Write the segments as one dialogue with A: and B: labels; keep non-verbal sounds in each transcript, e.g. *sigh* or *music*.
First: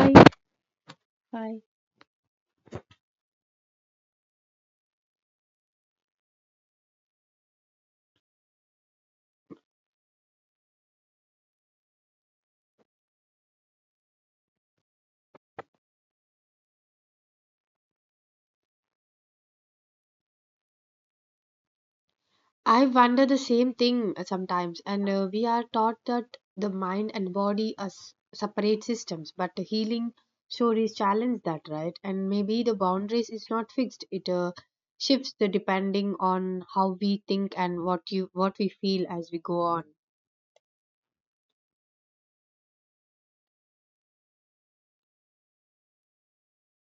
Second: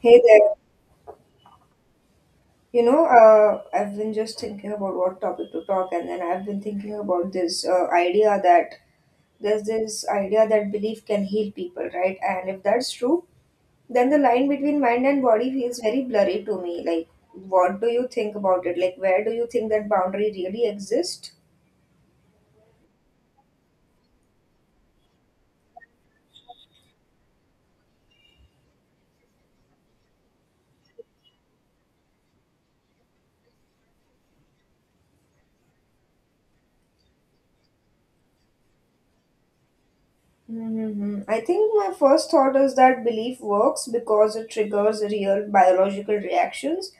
A: Hey there.
B: hi.
A: I've been just thinking about what topic to talk, and then I've been thinking about this idea that there's this idea that belief can heal people, right? And if that's true, then the line between mind and body feels very blurry to me. Like, what do you think about it? Like, where do you think that boundary really exists?
B: I wonder the same thing sometimes, and we are taught that the mind and body are separate systems, but the healing stories challenge that, right? And maybe the boundaries is not fixed; it shifts the depending on how we think and what we feel as we go on.
A: I think my first thought is that belief works because it triggers real biological reactions,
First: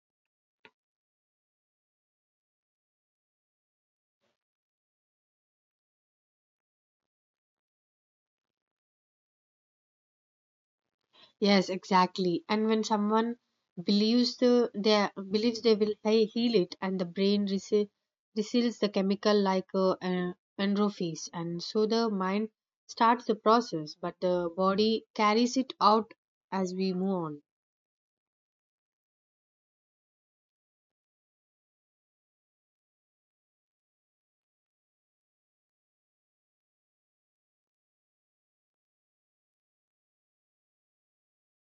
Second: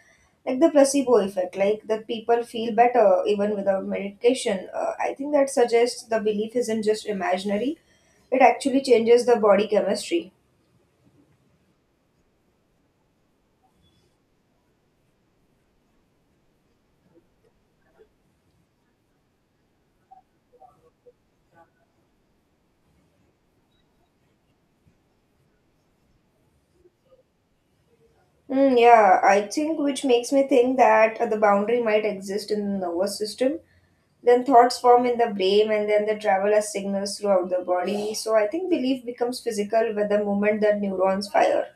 A: like the placebo effect, like that people feel better even without medication. I think that suggests the belief isn't just imaginary, it actually changes the body chemistry.
B: Yes, exactly. And when someone believes the they believes they will heal it, and the brain receives the chemical like endorphins, and so the mind starts the process, but the body carries it out as we move on.
A: Mm, yeah, I think which makes me think that the boundary might exist in the nervous system. Then thoughts form in the brain and then they travel as signals throughout the body. So I think belief becomes physical with the moment that neurons fire.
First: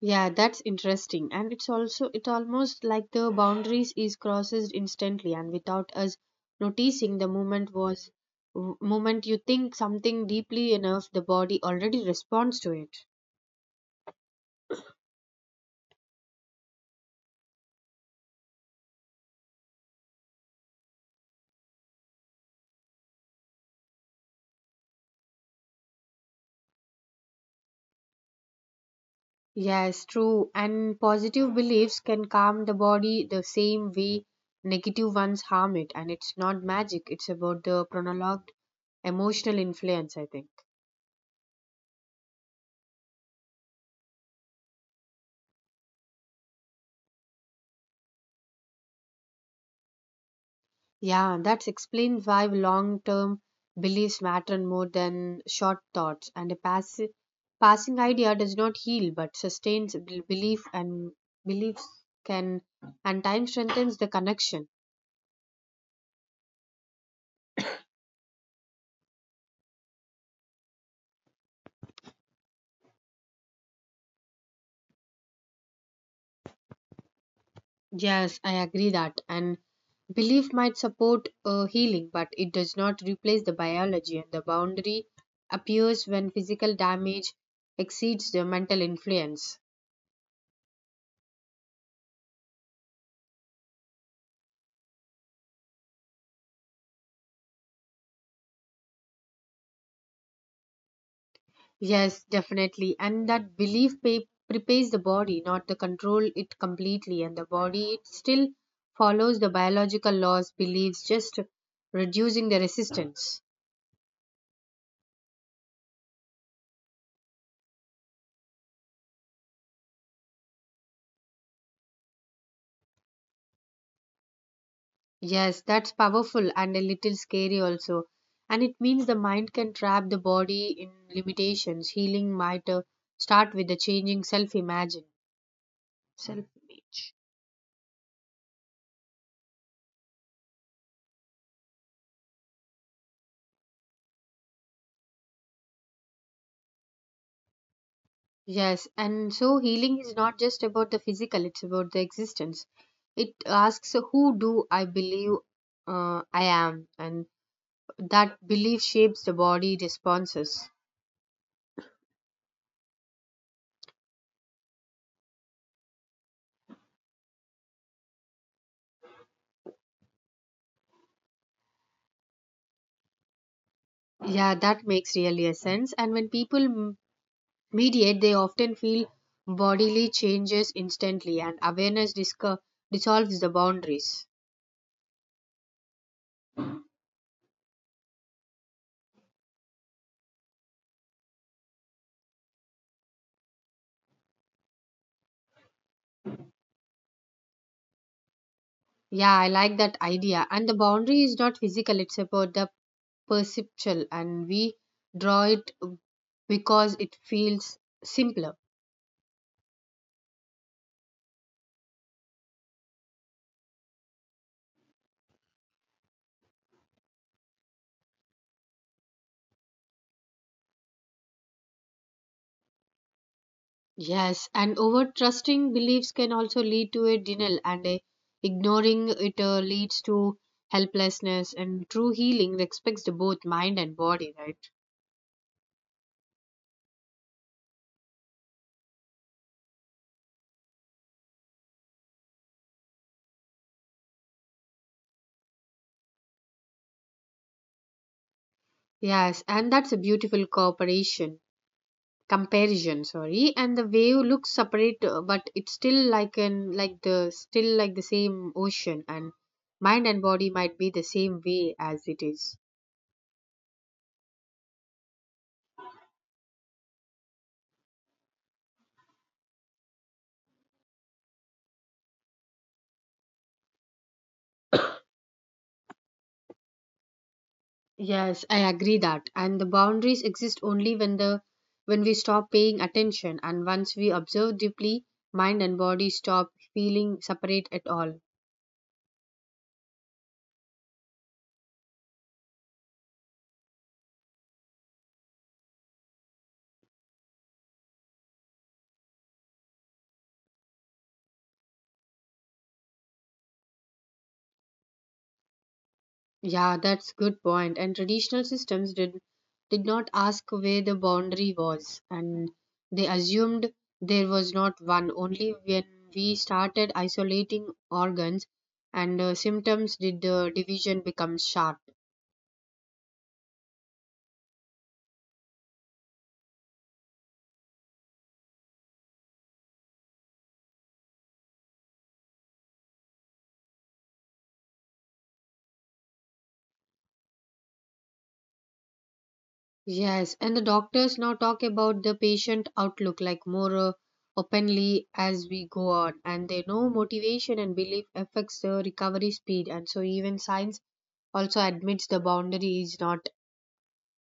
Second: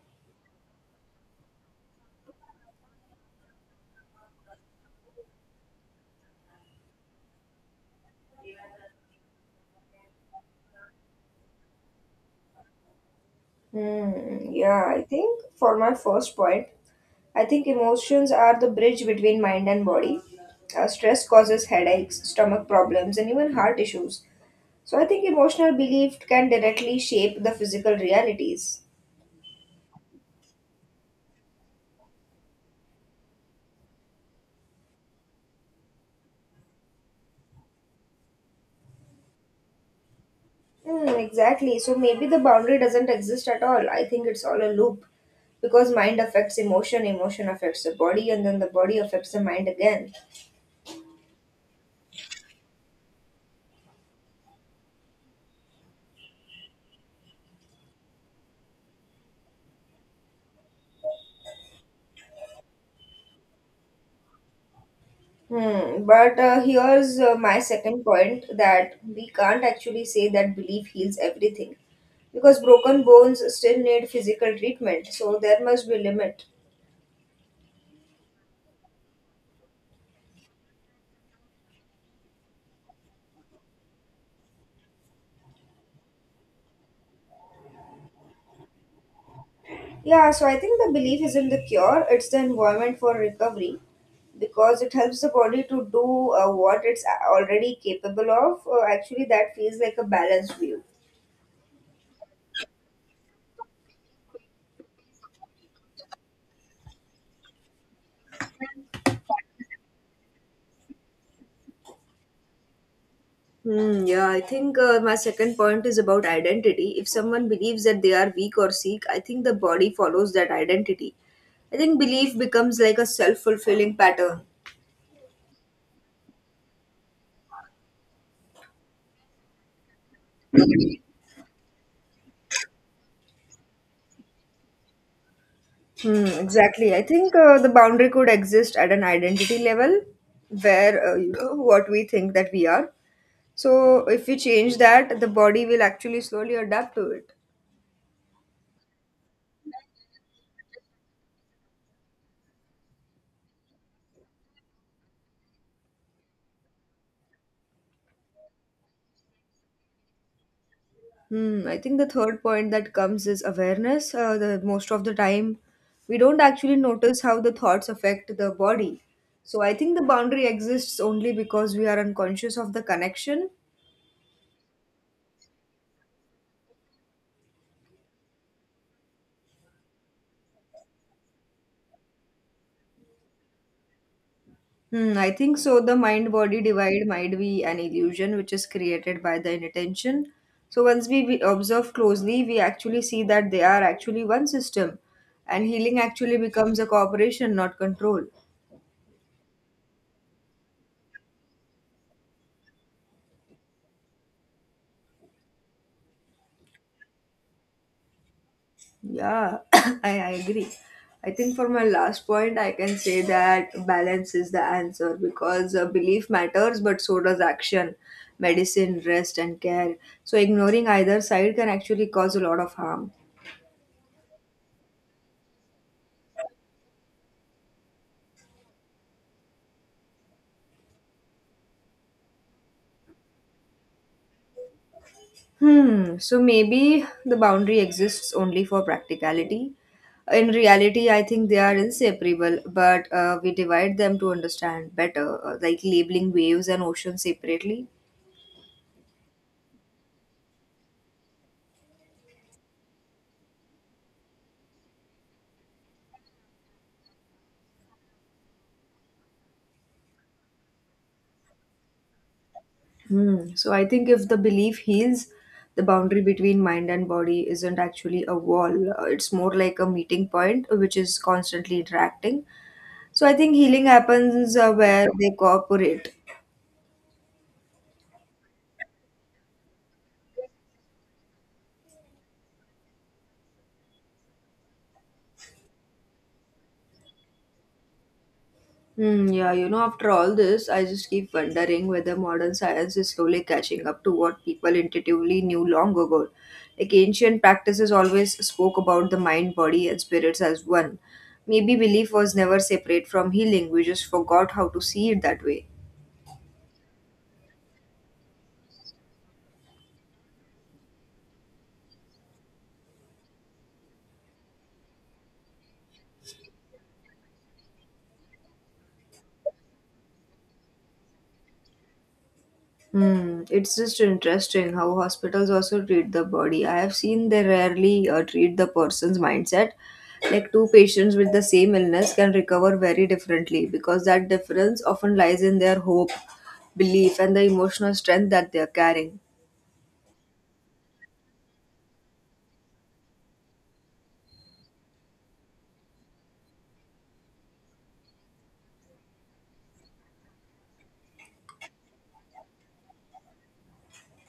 B: Yeah, that's interesting, and it almost like the boundaries is crosses instantly and without us noticing. The moment you think something deeply enough, the body already responds to it.
A: Hmm, yeah, I think for my first point, I think emotions are the bridge between mind and body. Stress causes headaches, stomach problems, and even heart issues. So I think emotional belief can directly shape the physical realities.
B: Yes, true. And positive beliefs can calm the body the same way negative ones harm it. And it's not magic, it's about the prolonged emotional influence, I think.
A: Mm, exactly. So maybe the boundary doesn't exist at all. I think it's all a loop because mind affects emotion, emotion affects the body, and then the body affects the mind again.
B: Yeah, that explains why long term beliefs matter more than short thoughts. And a passing idea does not heal but sustains belief, and beliefs can and time strengthens the connection.
A: Hmm. But here's my second point, that we can't actually say that belief heals everything because broken bones still need physical treatment. So there must be limit.
B: Yes, I agree that. And belief might support healing, but it does not replace the biology, and the boundary appears when physical damage exceeds the mental influence.
A: Yeah, so I think the belief isn't the cure, it's the environment for recovery because it helps the body to do what it's already capable of. Actually, that feels like a balanced view.
B: Yes, definitely. And that belief prepares the body, not to control it completely. And the body it still follows the biological laws, beliefs, just reducing the resistance.
A: Hmm, yeah, I think my second point is about identity. If someone believes that they are weak or sick, I think the body follows that identity. I think belief becomes like a self fulfilling pattern.
B: Yes, that's powerful and a little scary also. And it means the mind can trap the body in limitations. Healing might start with the changing self imagine.
A: Hmm,
B: Self
A: exactly. I
B: image.
A: think uh, the boundary could exist at an identity level where what we think that we are. So if we change that, the body will actually slowly adapt to it.
B: Yes, and so healing is not just about the physical, it's about the existence. It asks, who do I believe I am? And that belief shapes the body responses.
A: Hmm, I think the third point that comes is awareness. The most of the time, we don't actually notice how the thoughts affect the body. So I think the boundary exists only because we are unconscious of the connection.
B: Yeah, that makes really a sense. And when people mediate, they often feel bodily changes instantly, and awareness dissolves the boundaries.
A: Hmm, I think so. The mind body divide might be an illusion which is created by the intention. So, once we observe closely, we actually see that they are actually one system, and healing actually becomes a cooperation, not control.
B: Yeah, I like that idea. And the boundary is not physical, it's about the perceptual, and we draw it because it feels simpler.
A: Yeah, *coughs* I agree. I think for my last point, I can say that balance is the answer because belief matters, but so does action, medicine, rest, and care. So, ignoring either side can actually cause a lot of harm.
B: Yes, and over trusting beliefs can also lead to a denial, and a ignoring it leads to helplessness. And true healing respects the both mind and body, right?
A: Hmm, so maybe the boundary exists only for practicality. In reality, I think they are inseparable, but we divide them to understand better, like labeling waves and oceans separately.
B: Yes, and that's a beautiful cooperation. Comparison, sorry. And the wave looks separate but it's still like the same ocean, and mind and body might be the same way as it is.
A: Hmm. So I think if the belief heals, the boundary between mind and body isn't actually a wall. It's more like a meeting point, which is constantly interacting. So I think healing happens where they cooperate.
B: Yes, I agree that. And the boundaries exist only when we stop paying attention, and once we observe deeply, mind and body stop feeling separate at all.
A: Hmm, yeah, you know, after all this, I just keep wondering whether modern science is slowly catching up to what people intuitively knew long ago. Like ancient practices always spoke about the mind, body, and spirits as one. Maybe belief was never separate from healing, we just forgot how to see it that way.
B: Yeah, that's good point. And traditional systems did not ask where the boundary was, and they assumed there was not one. Only when we started isolating organs and symptoms did the division become sharp.
A: Hmm, it's just interesting how hospitals also treat the body. I have seen they rarely treat the person's mindset. Like two patients with the same illness can recover very differently because that difference often lies in their hope, belief, and the emotional strength that they are carrying.
B: Yes, and the doctors now talk about the patient outlook like more openly as we go on, and they know motivation and belief affects the recovery speed, and so even science also admits the boundary is not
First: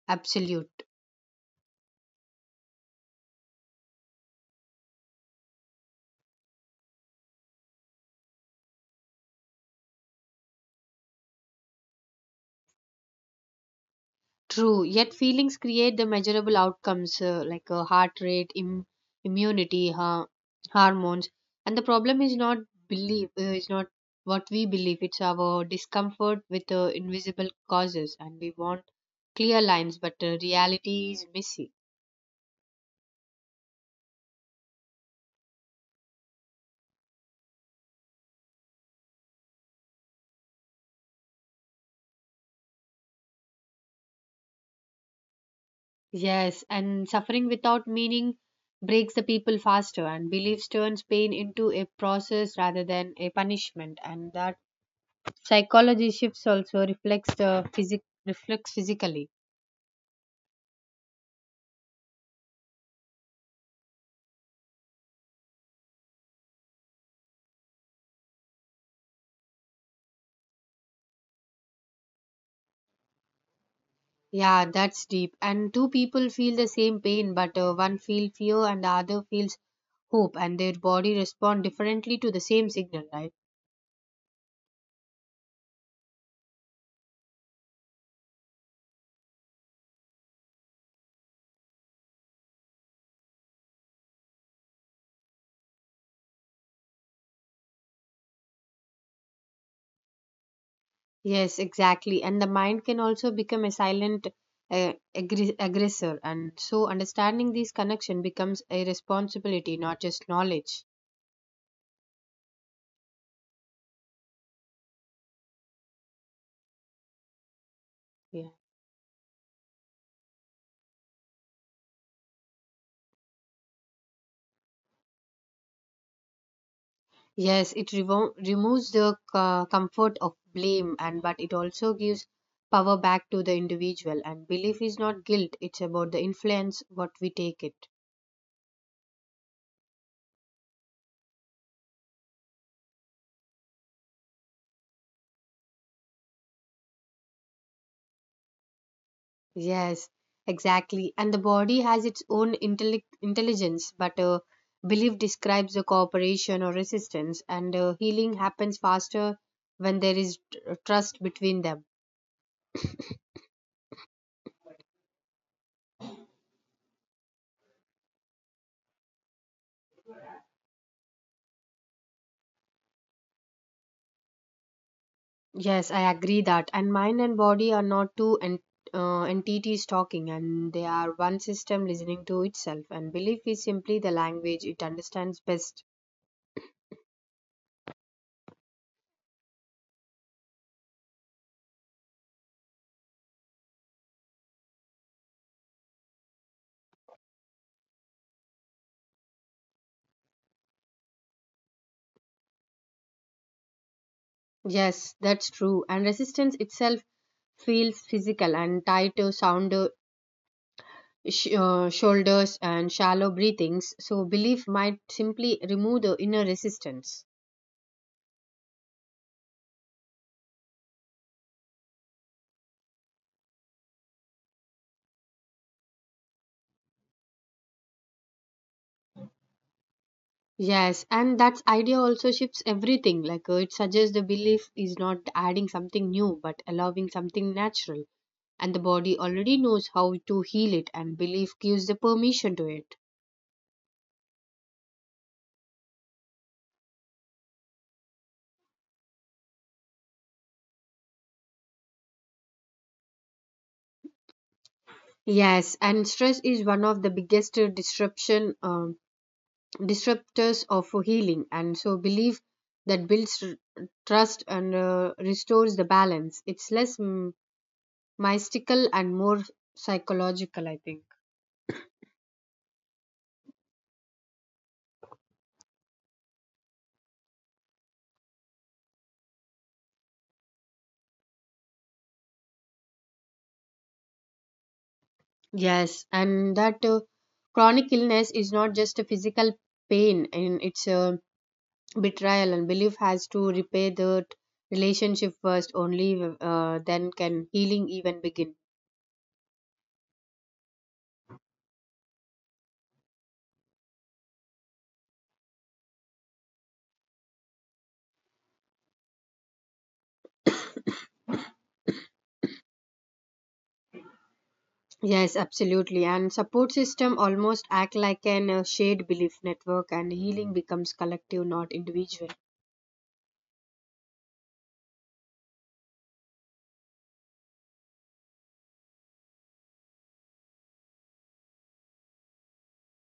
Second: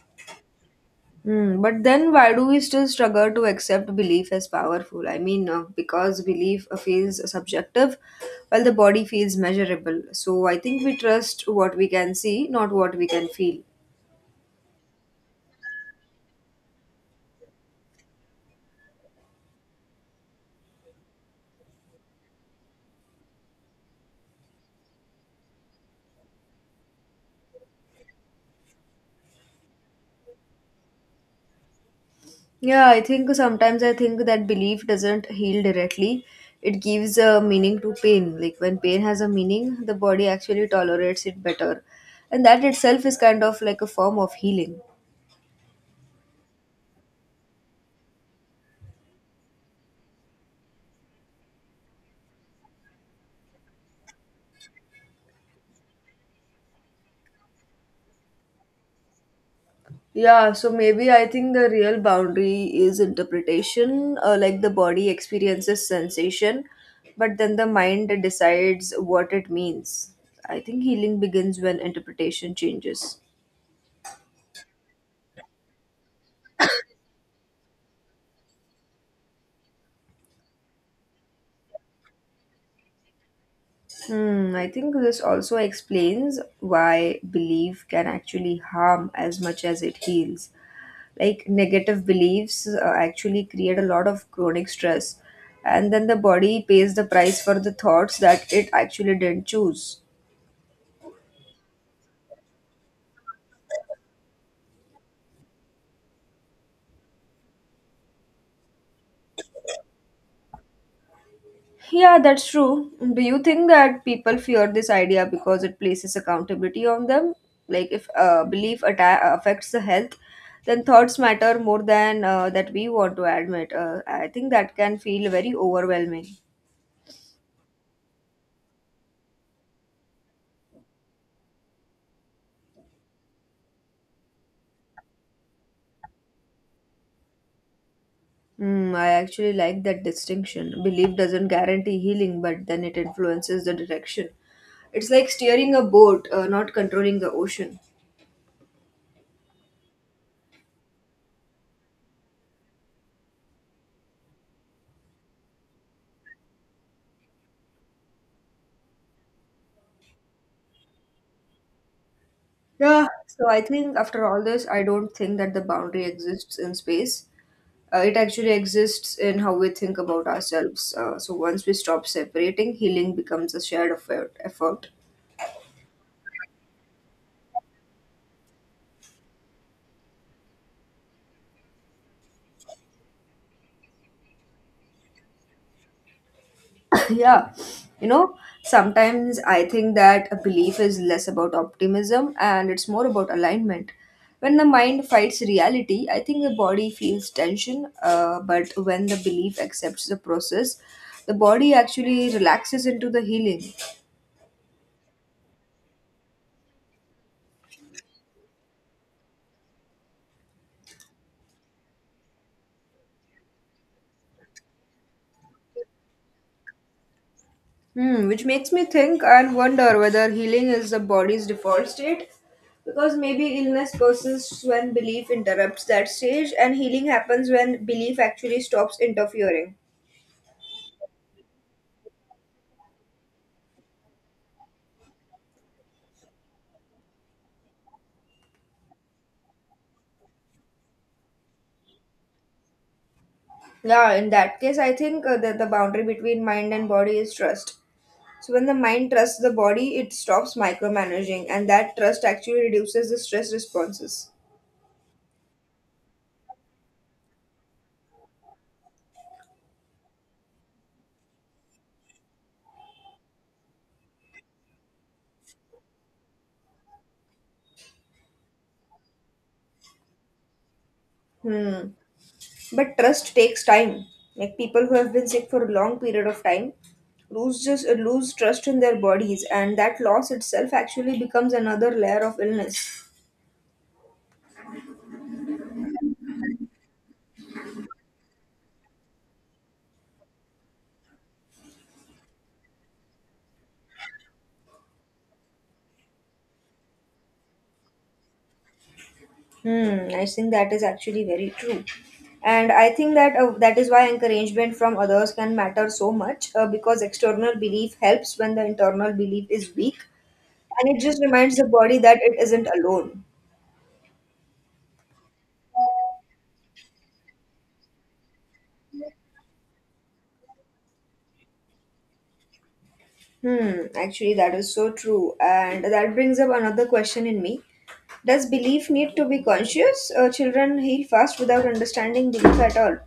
B: absolute.
A: Hmm, but then why do we still struggle to accept belief as powerful? I mean, because belief feels subjective while the body feels measurable. So I think we trust what we can see, not what we can feel.
B: True. Yet feelings create the measurable outcomes like heart rate, immunity, hormones. And the problem is not belief, is not what we believe. It's our discomfort with invisible causes, and we want clear lines, but reality is messy.
A: Yeah, I think sometimes I think that belief doesn't heal directly. It gives a meaning to pain. Like when pain has a meaning, the body actually tolerates it better. And that itself is kind of like a form of healing.
B: Yes, and suffering without meaning breaks the people faster, and beliefs turns pain into a process rather than a punishment, and that psychology shifts also reflects the physic reflects physically.
A: Yeah, so maybe I think the real boundary is interpretation, like the body experiences sensation, but then the mind decides what it means. I think healing begins when interpretation changes.
B: Yeah, that's deep. And two people feel the same pain, but one feels fear and the other feels hope, and their body respond differently to the same signal, right?
A: Hmm, I think this also explains why belief can actually harm as much as it heals. Like negative beliefs actually create a lot of chronic stress, and then the body pays the price for the thoughts that it actually didn't choose.
B: Yes, exactly. And the mind can also become a silent uh, aggressor, and so understanding these connection becomes a responsibility, not just knowledge.
A: Yeah, that's true. Do you think that people fear this idea because it places accountability on them? Like, if uh,
B: Yeah.
A: belief atta- affects the health, then thoughts matter more than that we want to admit. I think that can feel very overwhelming.
B: Yes, it removes the comfort of blame, and but it also gives power back to the individual. And belief is not guilt; it's about the influence what we take it.
A: Hmm, I actually like that distinction. Belief doesn't guarantee healing, but then it influences the direction. It's like steering a boat, not controlling the ocean.
B: Yes, exactly. And the body has its own intellect intelligence, but belief describes the cooperation or resistance, and healing happens faster when there is trust between them.
A: Yeah, so I think after all this, I don't think that the boundary exists in space. It actually exists in how we think about ourselves. So once we stop separating, healing becomes a shared effort.
B: Yes, I agree that. And mind and body are not two entities talking, and they are one system listening to itself. And belief is simply the language it understands best.
A: *coughs* yeah, you know, sometimes I think that a belief is less about optimism and it's more about alignment. When the mind fights reality, I think the body feels tension. But when the belief accepts the process, the body actually relaxes into the healing.
B: Yes, that's true. And resistance itself feels physical and tied to sound, shoulders, and shallow breathings. So, belief might simply remove the inner resistance.
A: Hmm, which makes me think and wonder whether healing is the body's default state. Because maybe illness persists when belief interrupts that stage, and healing happens when belief actually stops interfering.
B: Yes, and that idea also shifts everything. Like it suggests the belief is not adding something new, but allowing something natural. And the body already knows how to heal it, and belief gives the permission to it.
A: Yeah, in that case, I think that the boundary between mind and body is trust. So, when the mind trusts the body, it stops micromanaging, and that trust actually reduces the stress responses.
B: Yes, and stress is one of the biggest disruption disruptors of healing. And so, belief that builds trust and restores the balance. It's less mystical and more psychological, I think.
A: Hmm. But trust takes time. Like people who have been sick for a long period of time lose just lose trust in their bodies, and that loss itself actually becomes another layer of illness.
B: Yes, and that chronic illness is not just a physical pain, and it's a betrayal, and belief has to repair the relationship first. Only then can healing even begin.
A: Hmm, I think that is actually very true, and I think that that is why encouragement from others can matter so much because external belief helps when the internal belief is weak, and it just reminds the body that it isn't alone.
B: Yes, absolutely. And support system almost act like an shared belief network, and healing becomes collective, not individual.
A: Hmm, actually, that is so true. And that brings up another question in me. Does belief need to be conscious? Children heal fast without understanding belief at all.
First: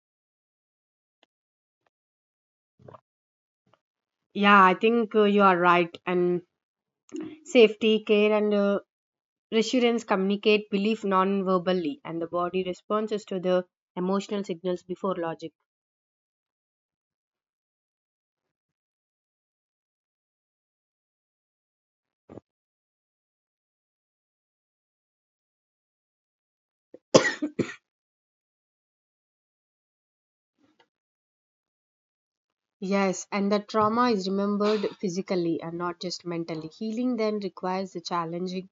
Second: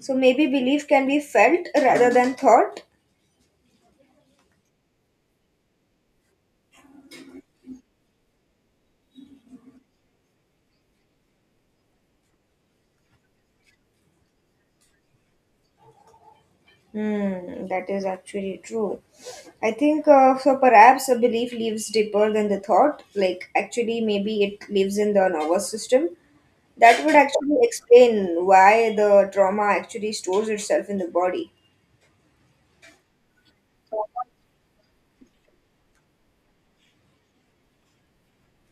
A: So maybe belief can be felt rather than thought.
B: Yeah, I think you are right. And safety, care, and reassurance communicate belief non-verbally, and the body responds to the emotional signals before logic.
A: Hmm, that is actually true. I think so. Perhaps a belief lives deeper than the thought. Like actually, maybe it lives in the nervous system. That would actually explain why the trauma actually stores itself in the body.
B: Yes, and the trauma is remembered physically and not just mentally. Healing then requires the challenging,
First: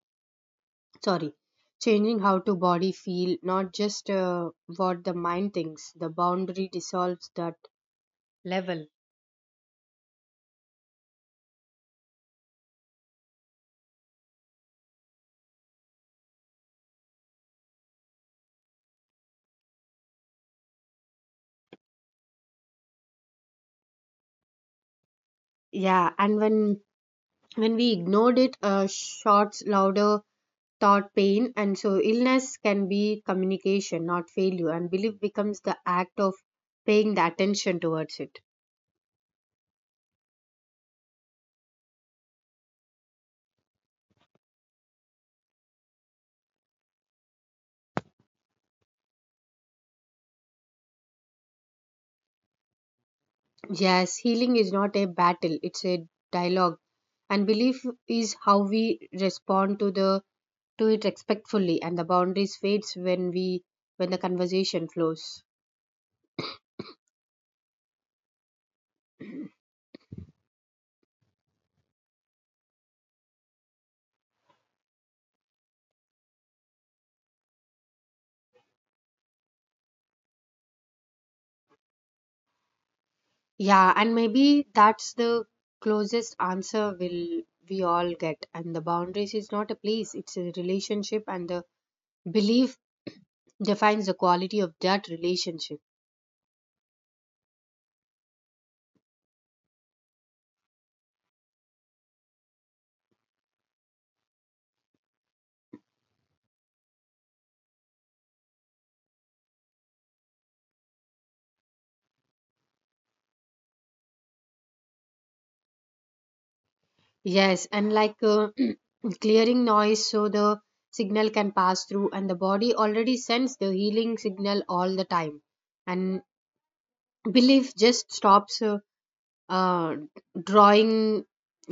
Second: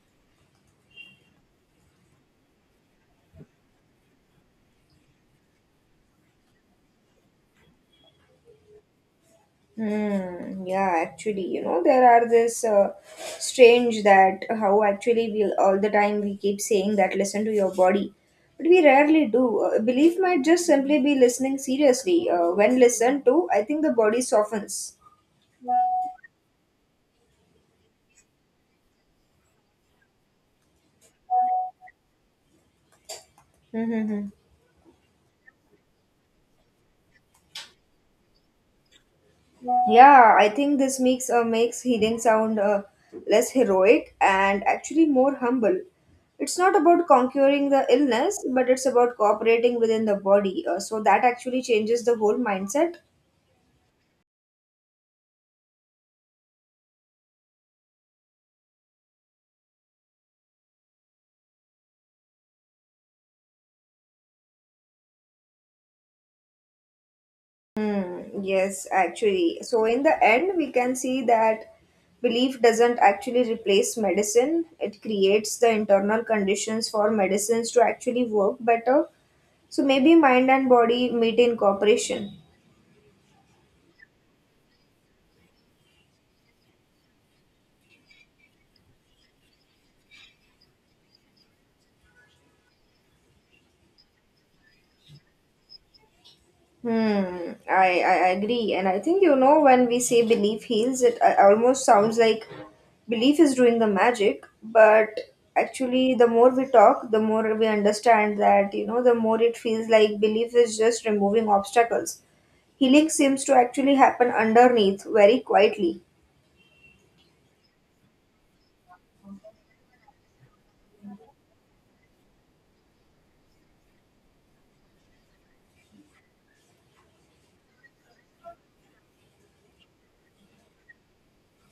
B: sorry, changing how to body feel, not just what the mind thinks. The boundary dissolves that level.
A: Hmm. Yeah, actually, you know, there are this strange that how actually we all the time we keep saying that listen to your body, but we rarely do. Belief might just simply be listening seriously. When listened to, I think the body softens.
B: Yeah, and when we ignored it, uh shouts louder thought pain, and so illness can be communication
A: Mm-hmm.
B: not failure, and belief becomes the act of paying the attention towards it.
A: Yeah, I think this makes healing sound less heroic and actually more humble. It's not about conquering the illness, but it's about cooperating within the body. So that actually changes the whole mindset.
B: Yes, healing is not a battle, it's a dialogue, and belief is how we respond to the to it respectfully, and the boundaries fades when the conversation flows.
A: Hmm, yes, actually. So, in the end, we can see that belief doesn't actually replace medicine, it creates the internal conditions for medicines to actually work better. So, maybe mind and body meet in cooperation.
B: Yeah, and maybe that's the closest answer will we all get, and the boundaries is not a place, it's a relationship, and the belief defines the quality of that relationship.
A: Hmm, I agree. And I think, you know, when we say belief heals, it almost sounds like belief is doing the magic. But actually, the more we talk, the more we understand that, you know, the more it feels like belief is just removing obstacles. Healing seems to actually happen underneath very quietly.
B: Yes, and like *clears throat* clearing noise so the signal can pass through, and the body already sends the healing signal all the time. And *clears throat* belief just stops uh, drawing,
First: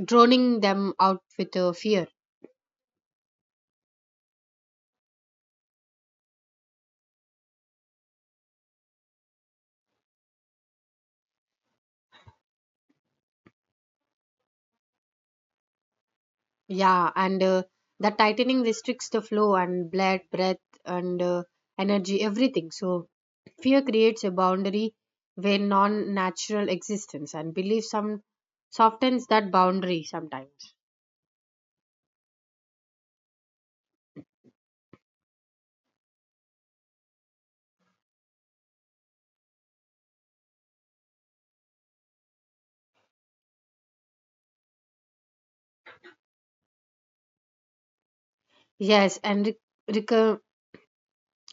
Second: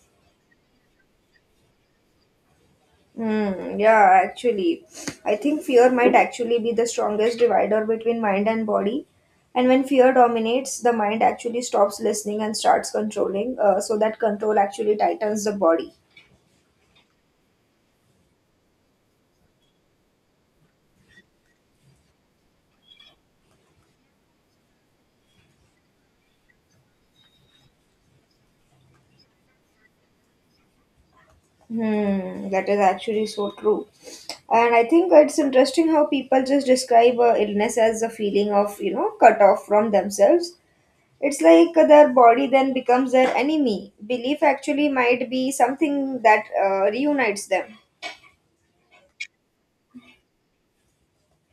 B: droning them out with fear.
A: Hmm, yeah, actually, I think fear might actually be the strongest divider between mind and body. And when fear dominates, the mind actually stops listening and starts controlling. So that control actually tightens the body.
B: Yeah, and the tightening restricts the flow and blood, breath, and energy, everything. So, fear creates a boundary where non natural existence and belief some softens that boundary sometimes.
A: Hmm, that is actually so true. And I think it's interesting how people just describe illness as a feeling of, you know, cut off from themselves. It's like their body then becomes their enemy. Belief actually might be something that reunites them.
B: Yes, and reco-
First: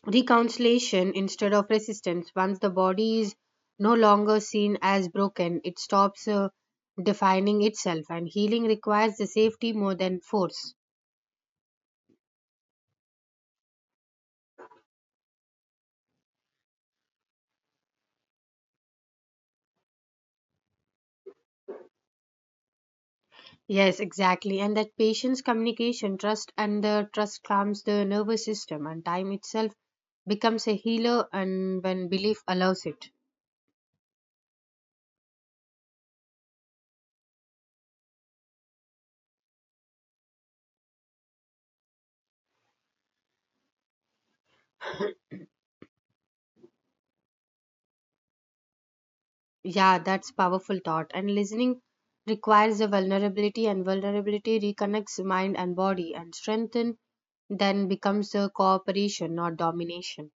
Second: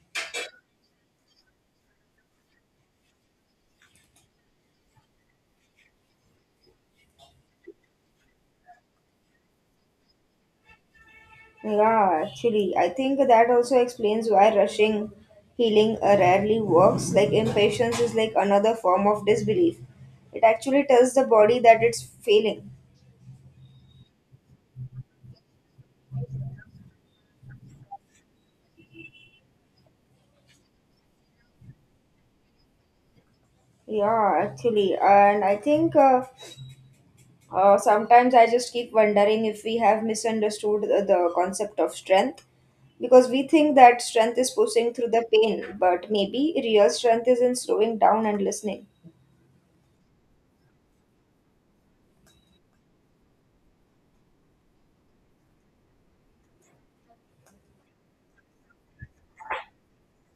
B: reconciliation instead of resistance. Once the body is no longer seen as broken, it stops defining itself, and healing requires the safety more than force.
A: Yeah, actually, I think that also explains why rushing healing rarely works. Like, impatience is like another form of disbelief. It actually tells the body that it's failing.
B: Yes, exactly. And that patience, communication, trust, and the trust calms the nervous system, and time itself becomes a healer, and when belief allows it.
A: Yeah, actually. And I think sometimes I just keep wondering if we have misunderstood the concept of strength, because we think that strength is pushing through the pain, but maybe real strength is in slowing down and listening.
B: Yeah, that's powerful thought. And listening requires a vulnerability, and vulnerability reconnects mind and body, and strengthen then becomes a cooperation, not domination.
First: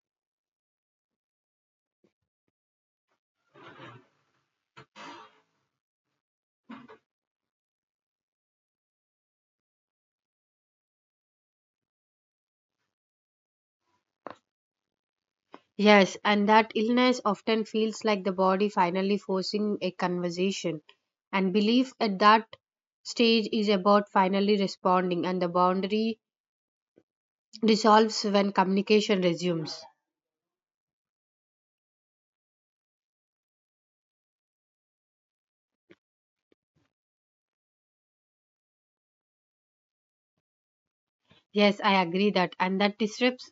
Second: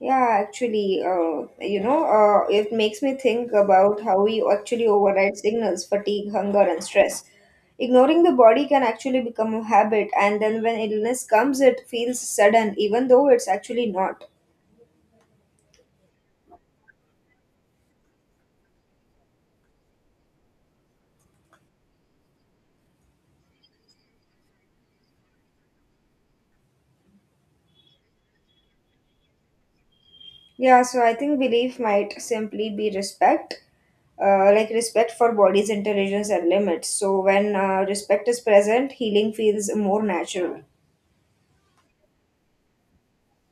A: Yeah, actually, it makes me think about how we actually override signals, fatigue, hunger, and stress. Ignoring the body can actually become a habit, and then when illness comes, it feels sudden, even though it's actually not.
B: Yes, and that illness often feels like the body finally forcing a conversation. And belief at that stage is about finally responding, and the boundary dissolves when communication resumes.
A: Yeah, so I think belief might simply be respect, like respect for body's intelligence and limits. So when respect is present, healing feels more natural.
B: Yes, I agree that, and that disrupts,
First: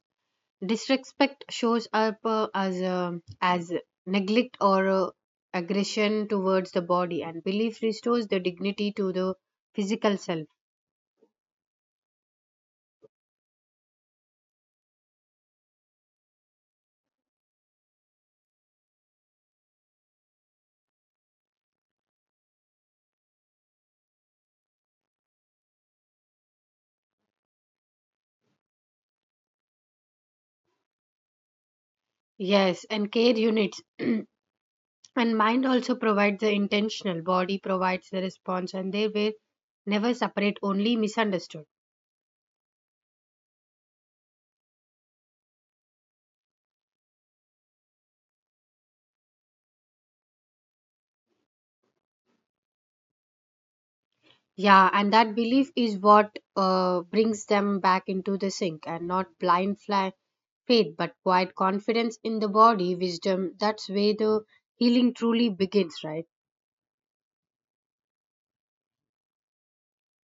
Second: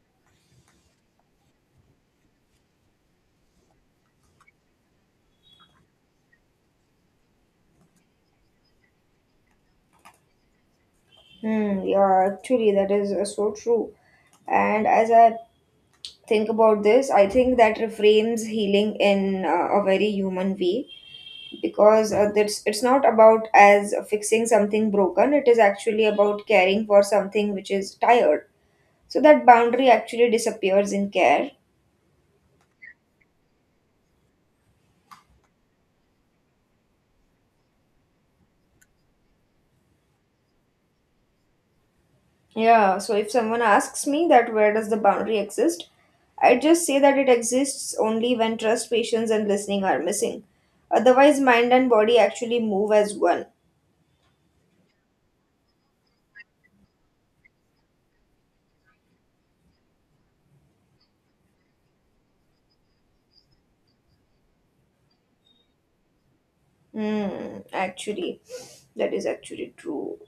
B: disrespect shows up as neglect or aggression towards the body, and belief restores the dignity to the physical self.
A: Hmm, yeah, actually, that is so true. And as I think about this, I think that reframes healing in a very human way, because it's not about as fixing something broken, it is actually about caring for something which is tired. So that boundary actually disappears in care.
B: Yes, and care units. *clears throat* And mind also provides the intentional, body provides the response, and they were never separate, only misunderstood.
A: Yeah, so if someone asks me that where does the boundary exist, I just say that it exists only when trust, patience, and listening are missing. Otherwise, mind and body actually move as one.
B: Yeah, and that belief is what brings them back into the sink and not blind fly faith, but quiet confidence in the body, wisdom. That's where the healing truly begins, right?
A: Hmm, actually, that is actually true.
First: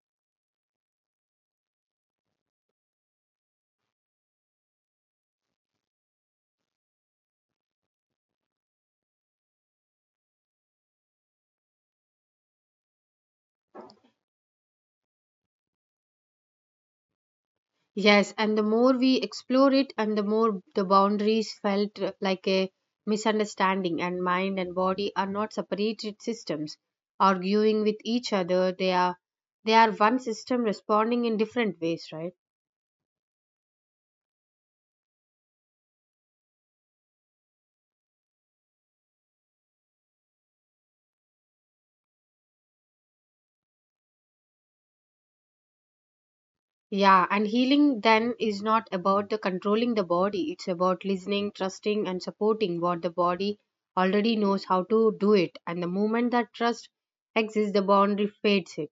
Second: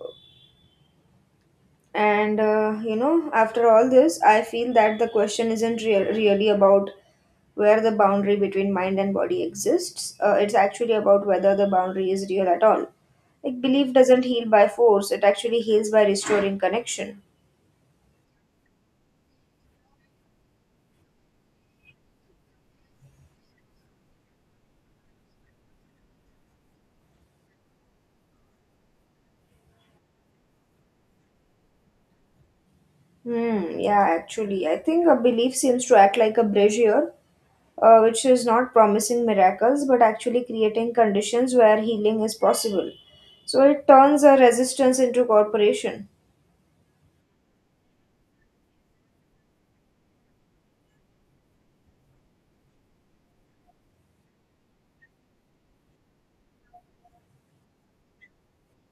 A: And after all this, I feel that the question isn't really about where the boundary between mind and body exists. It's actually about whether the boundary is real at all. Like belief doesn't heal by force; it actually heals by restoring connection.
B: Yes, and the more we explore it, and the more the boundaries felt like a misunderstanding, and mind and body are not separated systems arguing with each other. They are one system responding in different ways, right?
A: Hmm. Yeah. Actually, I think a belief seems to act like a bridge here, which is not promising miracles, but actually creating conditions where healing is possible. So it turns a resistance into cooperation.
B: Yeah, and healing then is not about the controlling the body. It's about listening, trusting, and supporting what the body already knows how to do it. And the moment that trust exists, the boundary fades it.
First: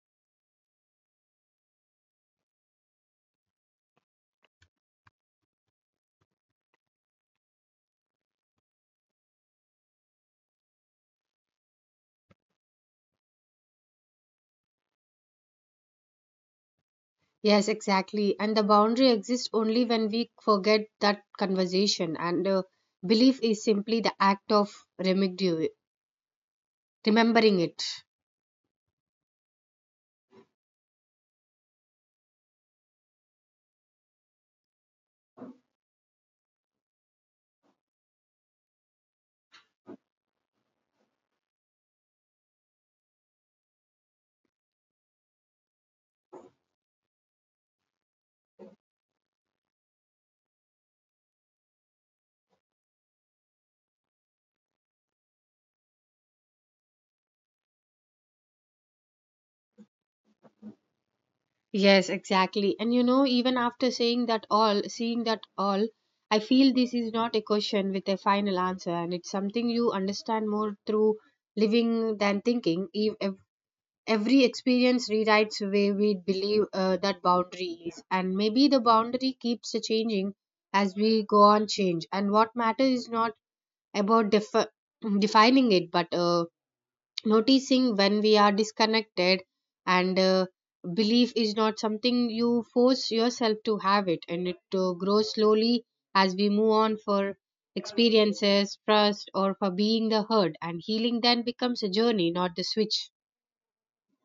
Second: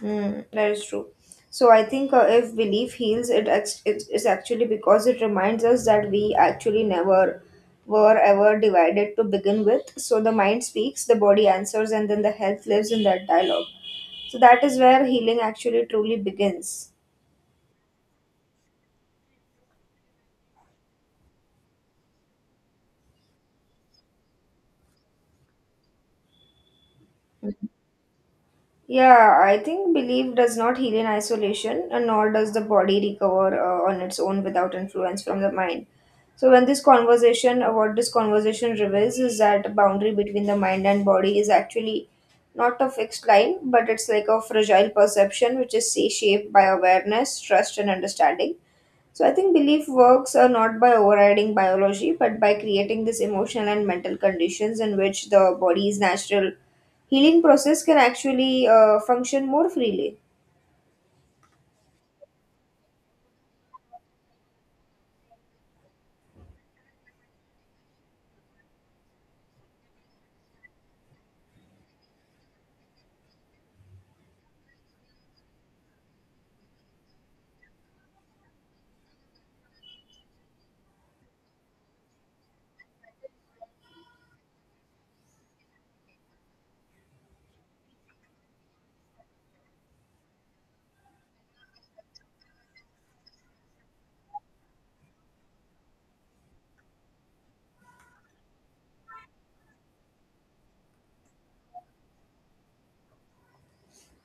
A: Mm, that is true. So I think if belief heals, it is actually because it reminds us that we actually never were ever divided to begin with. So the mind speaks, the body answers, and then the health lives in that dialogue. So that is where healing actually truly begins.
B: Yes, exactly. And the boundary exists only when we forget that conversation, and belief is simply the act of remedi- remembering it.
A: Yeah, I think belief does not heal in isolation, and nor does the body recover on its own without influence from the mind. So, when this conversation, what this conversation reveals is that boundary between the mind and body is actually not a fixed line, but it's like a fragile perception which is, say, shaped by awareness, trust, and understanding. So I think belief works not by overriding biology, but by creating this emotional and mental conditions in which the body's natural healing process can actually function more freely.
B: Yes, exactly. And you know, even after saying that all, seeing that all, I feel this is not a question with a final answer, and it's something you understand more through living than thinking. Every experience rewrites the way we believe that boundary is, and maybe the boundary keeps changing as we go on change, and what matters is not about defining it but noticing when we are disconnected and belief is not something you force yourself to have it, and it grows slowly as we move on for experiences, trust, or for being the hurt, and healing then becomes a journey, not the switch.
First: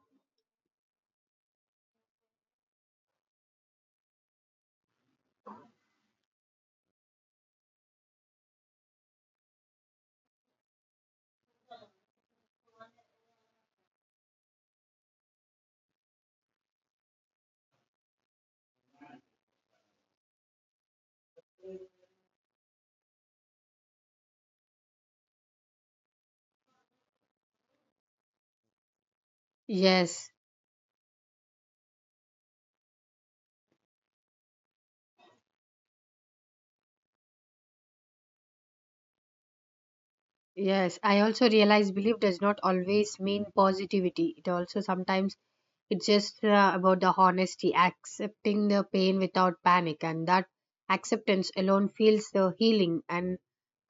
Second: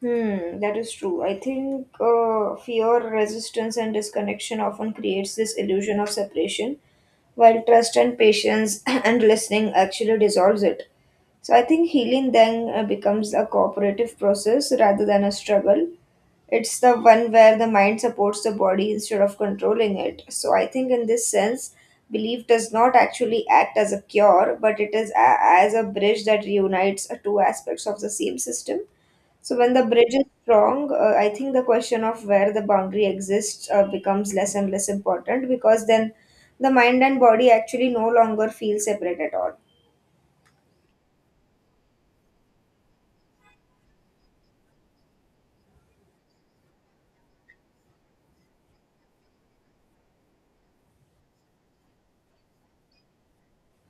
A: Hmm, that is true. I think fear, resistance, and disconnection often creates this illusion of separation, while trust and patience *clears throat* and listening actually dissolves it. So I think healing then becomes a cooperative process rather than a struggle. It's the one where the mind supports the body instead of controlling it. So I think in this sense, belief does not actually act as a cure, but it is as a bridge that reunites two aspects of the same system. So when the bridge is
B: Yes.
A: strong, I think the question of where the boundary exists becomes less and less important, because then the mind and body actually no longer feel separate at all.
B: Yes, I also realize belief does not always mean positivity. It also sometimes it's just about the honesty, accepting the pain without panic, and that acceptance alone feels the healing. And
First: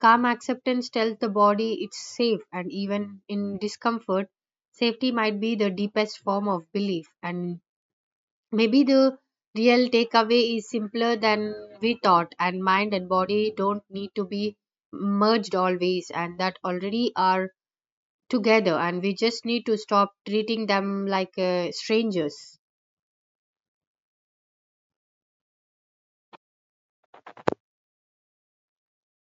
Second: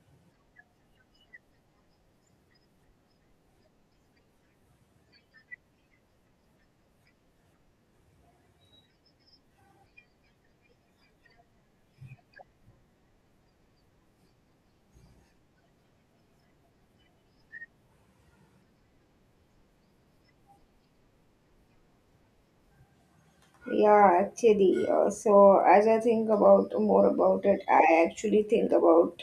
B: calm acceptance tells the body it's safe, and even in discomfort, safety might be the deepest form of belief. And maybe the real takeaway is simpler than we thought, and mind and body don't need to be merged always, and that already are together, and we just need to stop treating them like strangers.
A: Yeah, actually. So as I think about more about it, I actually think about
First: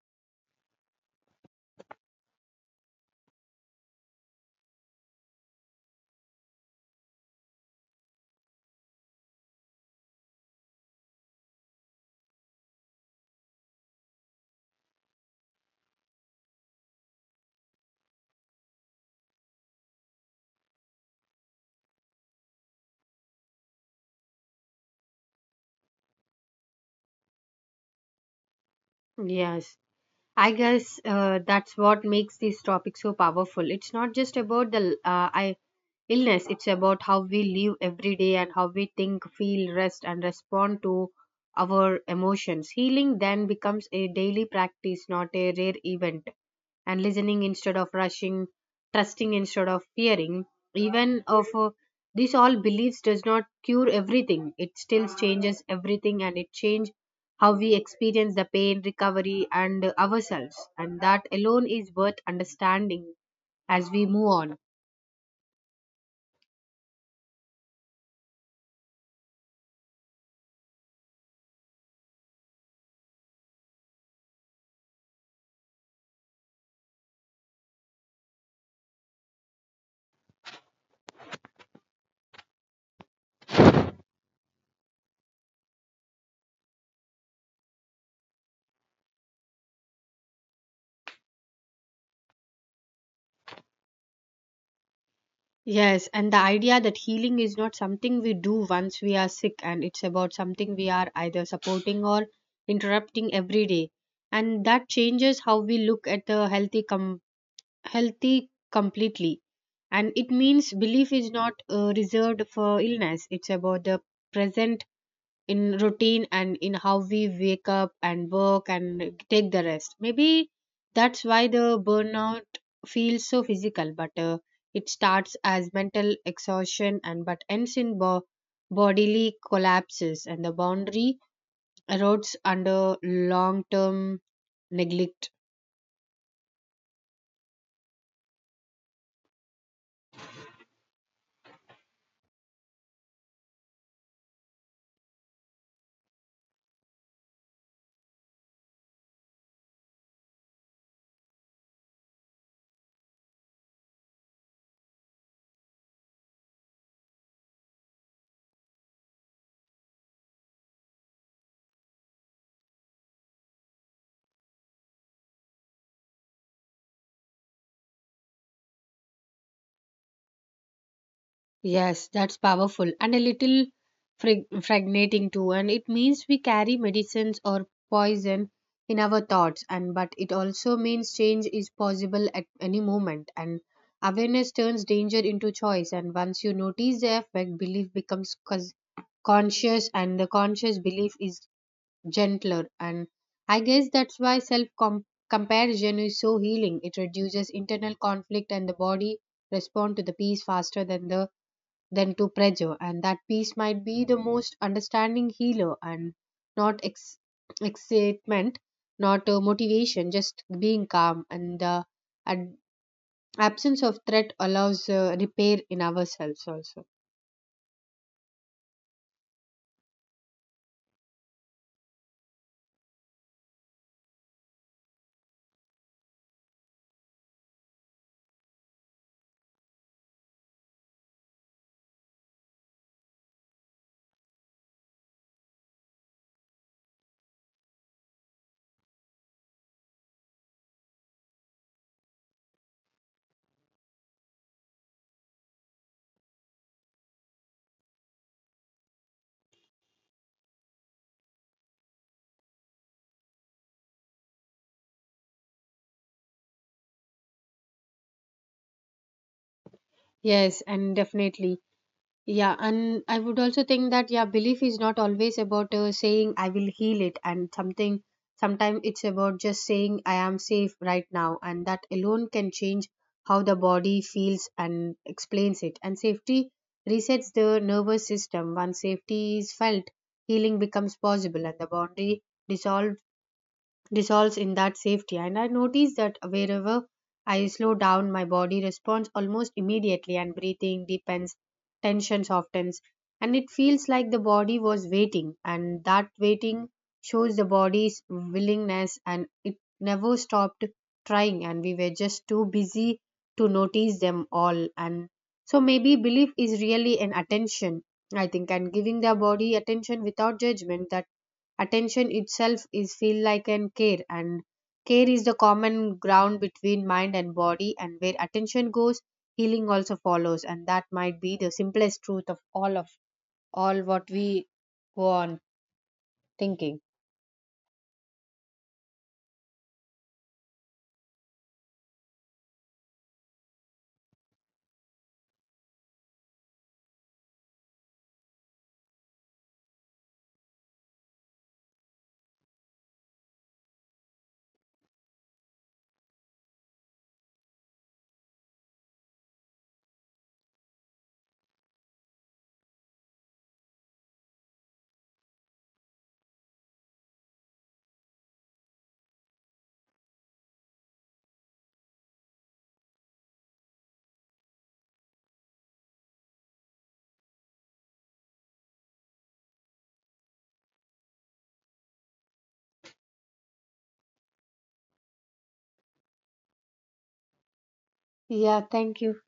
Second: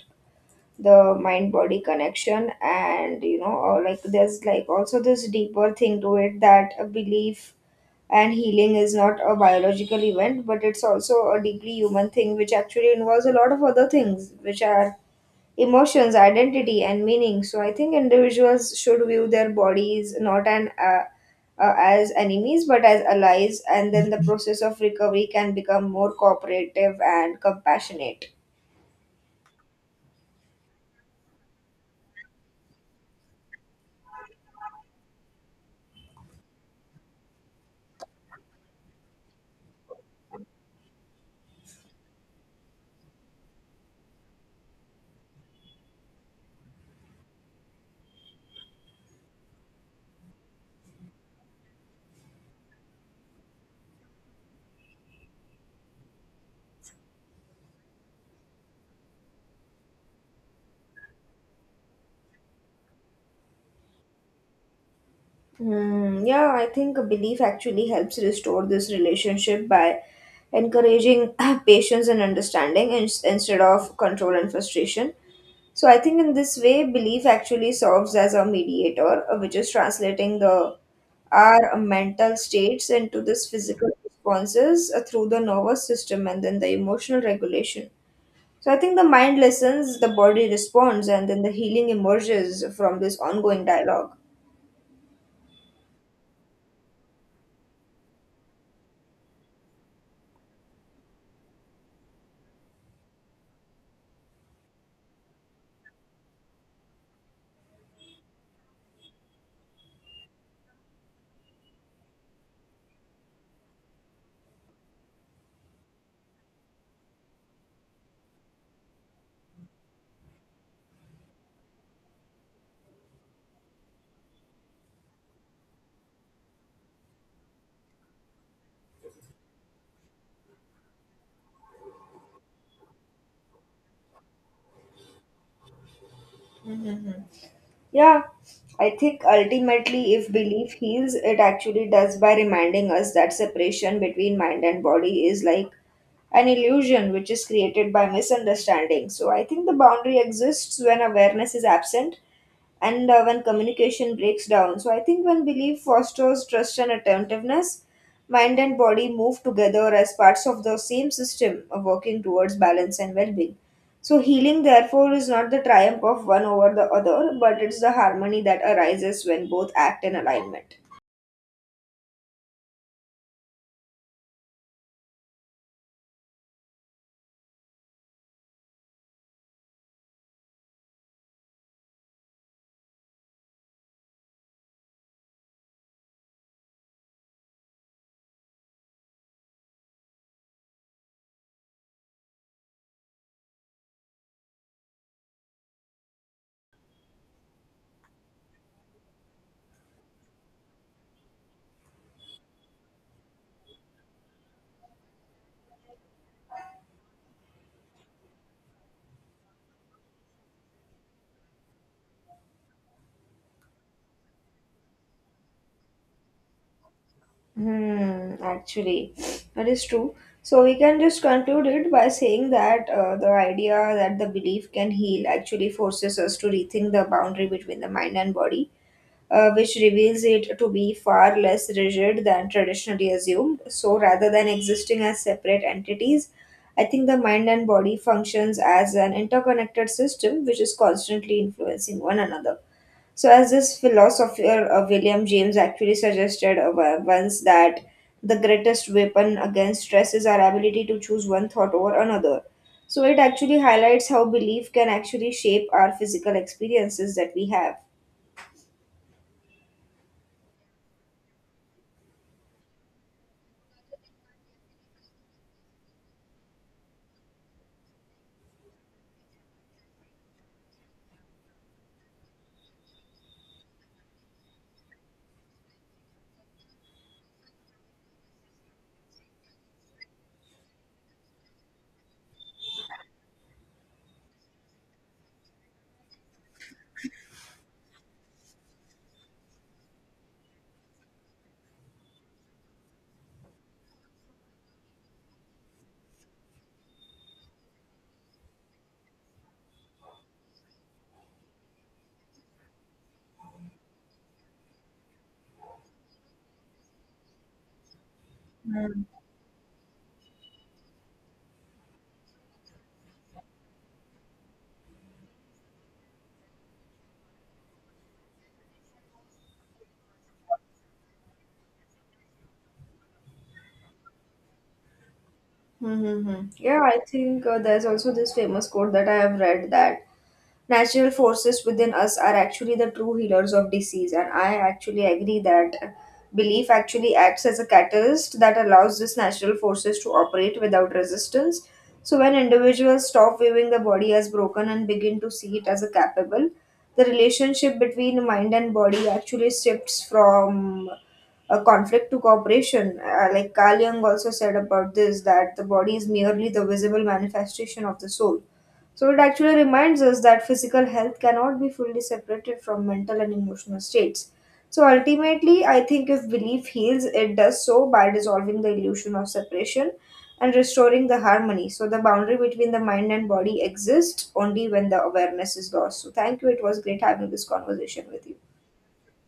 A: the mind body connection, and you know, or like there's like also this deeper thing to it, that a belief and healing is not a biological event, but it's also a deeply human thing which actually involves a lot of other things which are emotions, identity, and meaning. So I think individuals should view their bodies not an as enemies but as allies, and then the process of recovery can become more cooperative and compassionate.
B: Yes, I guess that's what makes this topic so powerful. It's not just about the I illness. It's about how we live every day and how we think, feel, rest, and respond to our emotions. Healing then becomes a daily practice, not a rare event, and listening instead of rushing, trusting instead of fearing, even of these all beliefs does not cure everything, it still changes everything, and it change how we experience the pain, recovery, and ourselves, and that alone is worth understanding as we move on.
A: Hmm, yeah, I think a belief actually helps restore this relationship by encouraging *clears throat* patience and understanding instead of control and frustration. So I think in this way, belief actually serves as a mediator, which is translating the our mental states into this physical responses through the nervous system and then the emotional regulation. So I think the mind listens, the body responds, and then the healing emerges from this ongoing dialog.
B: Yes, and the idea that healing is not something we do once we are sick, and it's about something we are either supporting or interrupting every day. And that changes how we look at the healthy completely. And it means belief is not reserved for illness. It's about the present in routine and in how we wake up and work and take the rest. Maybe that's why the burnout feels so physical, but it starts as mental exhaustion and but ends in bodily collapses, and the boundary erodes under long term neglect.
A: Mhm. Yeah, I think ultimately, if belief heals, it actually does by reminding us that separation between mind and body is like an illusion which is created by misunderstanding. So I think the boundary exists when awareness is absent, and when communication breaks down. So I think when belief fosters trust and attentiveness, mind and body move together as parts of the same system, working towards balance and well being. So healing, therefore, is not the triumph of one over the other, but it's the harmony that arises when both act in alignment.
B: Yes, that's powerful and a little fragmenting too. And it means we carry medicines or poison in our thoughts, and but it also means change is possible at any moment. And awareness turns danger into choice. And once you notice the effect, belief becomes conscious, and the conscious belief is gentler. And I guess that's why self com comparison is so healing. It reduces internal conflict, and the body respond to the peace faster than the than to pressure, and that peace might be the most understanding healer, and not excitement, not motivation, just being calm, and the ad- absence of threat allows repair in ourselves also.
A: Hmm, actually, that is true. So we can just conclude it by saying that the idea that the belief can heal actually forces us to rethink the boundary between the mind and body, which reveals it to be far less rigid than traditionally assumed. So, rather than existing as separate entities, I think the mind and body functions as an interconnected system which is constantly influencing one another. So, as this philosopher William James actually suggested once, that the greatest weapon against stress is our ability to choose one thought over another. So, it actually highlights how belief can actually shape our physical experiences that we have.
B: Yes, and definitely. Yeah, and I would also think that, yeah, belief is not always about saying I will heal it, and something. Sometimes it's about just saying I am safe right now, and that alone can change how the body feels and explains it. And safety resets the nervous system. Once safety is felt, healing becomes possible, and the boundary dissolves dissolves in that safety. And I notice that wherever I slow down, my body responds almost immediately, and breathing deepens, tension softens, and it feels like the body was waiting. And that waiting shows the body's willingness, and it never stopped trying. And we were just too busy to notice them all. And so maybe belief is really an attention, I think, and giving the body attention without judgment, that attention itself is feel like an care, and care is the common ground between mind and body, and where attention goes healing also follows, and that might be the simplest truth of all what we go on
A: Mm-hmm. Yeah,
B: thinking.
A: I think there's also this famous quote that I have read, that natural forces within us are actually the true healers of disease, and I actually agree that belief actually acts as a catalyst that allows these natural forces to operate without resistance. So when individuals stop viewing the body as broken and begin to see it as a capable, the relationship between mind and body actually shifts from a conflict to cooperation. Like Carl Jung also said about this, that the body is merely the visible manifestation of the soul. So it actually reminds us that physical health cannot be fully separated from mental and emotional states. So ultimately, I think if belief heals, it does so by dissolving the illusion of separation and restoring the harmony. So the boundary between the mind and body exists only when the awareness is lost. So thank you. It was great having this conversation with you.
B: Yeah, thank you.